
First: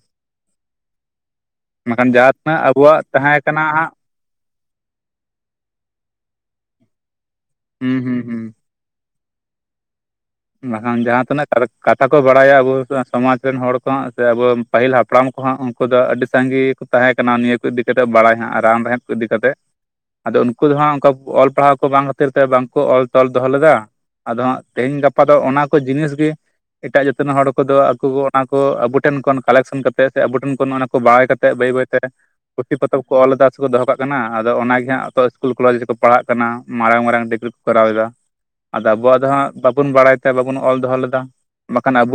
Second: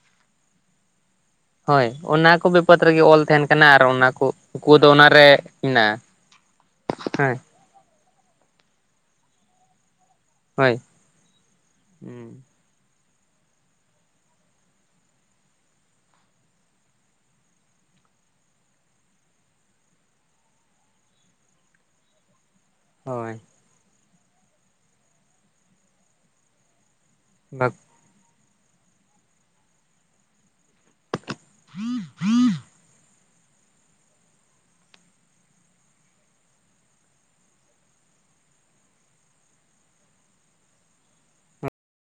ᱦᱳᱭ ᱚᱱᱟ ᱠᱚ ᱵᱤᱯᱚᱫ ᱨᱮᱜᱮ ᱚᱞ ᱛᱟᱦᱮᱸ ᱛᱟᱦᱮᱱ ᱠᱟᱱᱟ ᱟᱨ ᱦᱟᱸᱜ ᱚᱱᱟ ᱠᱚ ᱠᱩ ᱫᱚ ᱚᱱᱟᱨᱮ ᱢᱮᱱᱟᱜᱼᱟ ᱦᱮᱸ ᱦᱩᱸ ᱦᱩᱸ ᱦᱩᱸ ᱦᱳᱭ ᱵᱟᱠᱷᱟᱱ ᱡᱟᱦᱟᱸ ᱛᱤᱱᱟᱹᱜ ᱠᱟᱛᱷᱟ ᱠᱚ ᱵᱟᱲᱟᱭᱟ ᱟᱵᱚ ᱟ ᱥᱚᱢᱟᱡᱽ ᱨᱮᱱ ᱦᱚᱲ ᱠᱚᱦᱟᱸᱜ ᱥᱮ ᱟᱵᱚ ᱯᱟᱹᱦᱤᱞ ᱦᱟᱯᱲᱟᱢ ᱠᱚᱦᱟᱸᱜ ᱩᱱᱠᱩ ᱫᱚ ᱟᱹᱰᱤ ᱥᱟᱸᱜᱤ ᱠᱩ ᱛᱟᱦᱮᱸ ᱠᱟᱱᱟ ᱱᱤᱭᱟᱹ ᱠᱚ ᱤᱫᱤ ᱪᱮᱛᱚᱜ ᱵᱟᱲᱟᱭ ᱦᱟᱸᱜ ᱨᱟᱱ ᱨᱮᱦᱮᱫ ᱤᱫᱤ ᱠᱟᱛᱮᱜ ᱟᱫᱚ ᱩᱱᱠᱩ ᱫᱚ ᱦᱟᱸᱜ ᱚᱝᱠᱟ ᱚᱞ ᱯᱟᱲᱦᱟᱣ ᱠᱚ ᱵᱟᱝ ᱠᱷᱟᱹᱛᱤᱨ ᱛᱮ ᱵᱟᱝ ᱠᱚ ᱚᱞ ᱛᱚᱞ ᱦᱳᱭ ᱫᱚᱦᱚ ᱞᱮᱫᱟ ᱟᱫᱚ ᱦᱟᱸᱜ ᱛᱮᱦᱮᱧ ᱜᱟᱯᱟ ᱫᱚ ᱚᱱᱟ ᱠᱚ ᱡᱤᱱᱤᱥ ᱜᱤ ᱮᱴᱟᱜ ᱡᱟᱹᱛ ᱨᱮᱱ ᱦᱚᱲ ᱵᱟᱠᱚ ᱠᱚᱫᱚ ᱟᱠᱩ ᱠᱩ ᱚᱱᱟ ᱠᱩ ᱟᱵᱩ ᱴᱷᱮᱱ ᱠᱷᱚᱱ ᱠᱟᱞᱮᱠᱥᱚᱱ ᱠᱟᱛᱮᱜ ᱥᱮ ᱟᱵᱩ ᱴᱷᱮᱱ ᱠᱷᱚᱱ ᱚᱱᱟ ᱠᱚ ᱵᱟᱲᱟᱭ ᱠᱟᱛᱼᱼ ᱛᱮᱜ ᱵᱟᱹᱭ ᱵᱟᱹᱭ ᱛᱮ ᱯᱩᱛᱤ ᱯᱚᱛᱚᱵ ᱠᱚ ᱚᱞᱫᱟ ᱥᱮ ᱠᱚ ᱫᱚᱦᱚᱸ ᱠᱟᱜ ᱠᱟᱱᱟ ᱟᱫᱚ ᱚᱱᱟ ᱜᱮ ᱦᱟᱜ ᱛᱚ ᱥᱠᱩᱞ ᱠᱚᱞᱮᱡᱽ ᱨᱮᱠᱚ ᱯᱟᱲᱦᱟᱜ ᱠᱟᱱᱟ ᱢᱟᱨᱟᱝ ᱢᱟᱨᱟᱝ ᱰᱤᱜᱽᱨᱤ ᱠᱚ ᱠᱚᱨᱟᱣ ᱮᱫᱟ᱾ ᱟᱫᱚ ᱟᱵᱚᱣᱟᱜ ᱫᱚ ᱦᱟᱜ ᱵᱟᱵᱚᱱ ᱵᱟᱲᱟᱭ ᱛᱮ ᱵᱟᱵᱚᱱ ᱚᱞ ᱫᱚᱦᱚᱸ ᱞᱮᱫᱟ ᱵᱟᱠᱷᱟᱱ ᱟᱵᱚ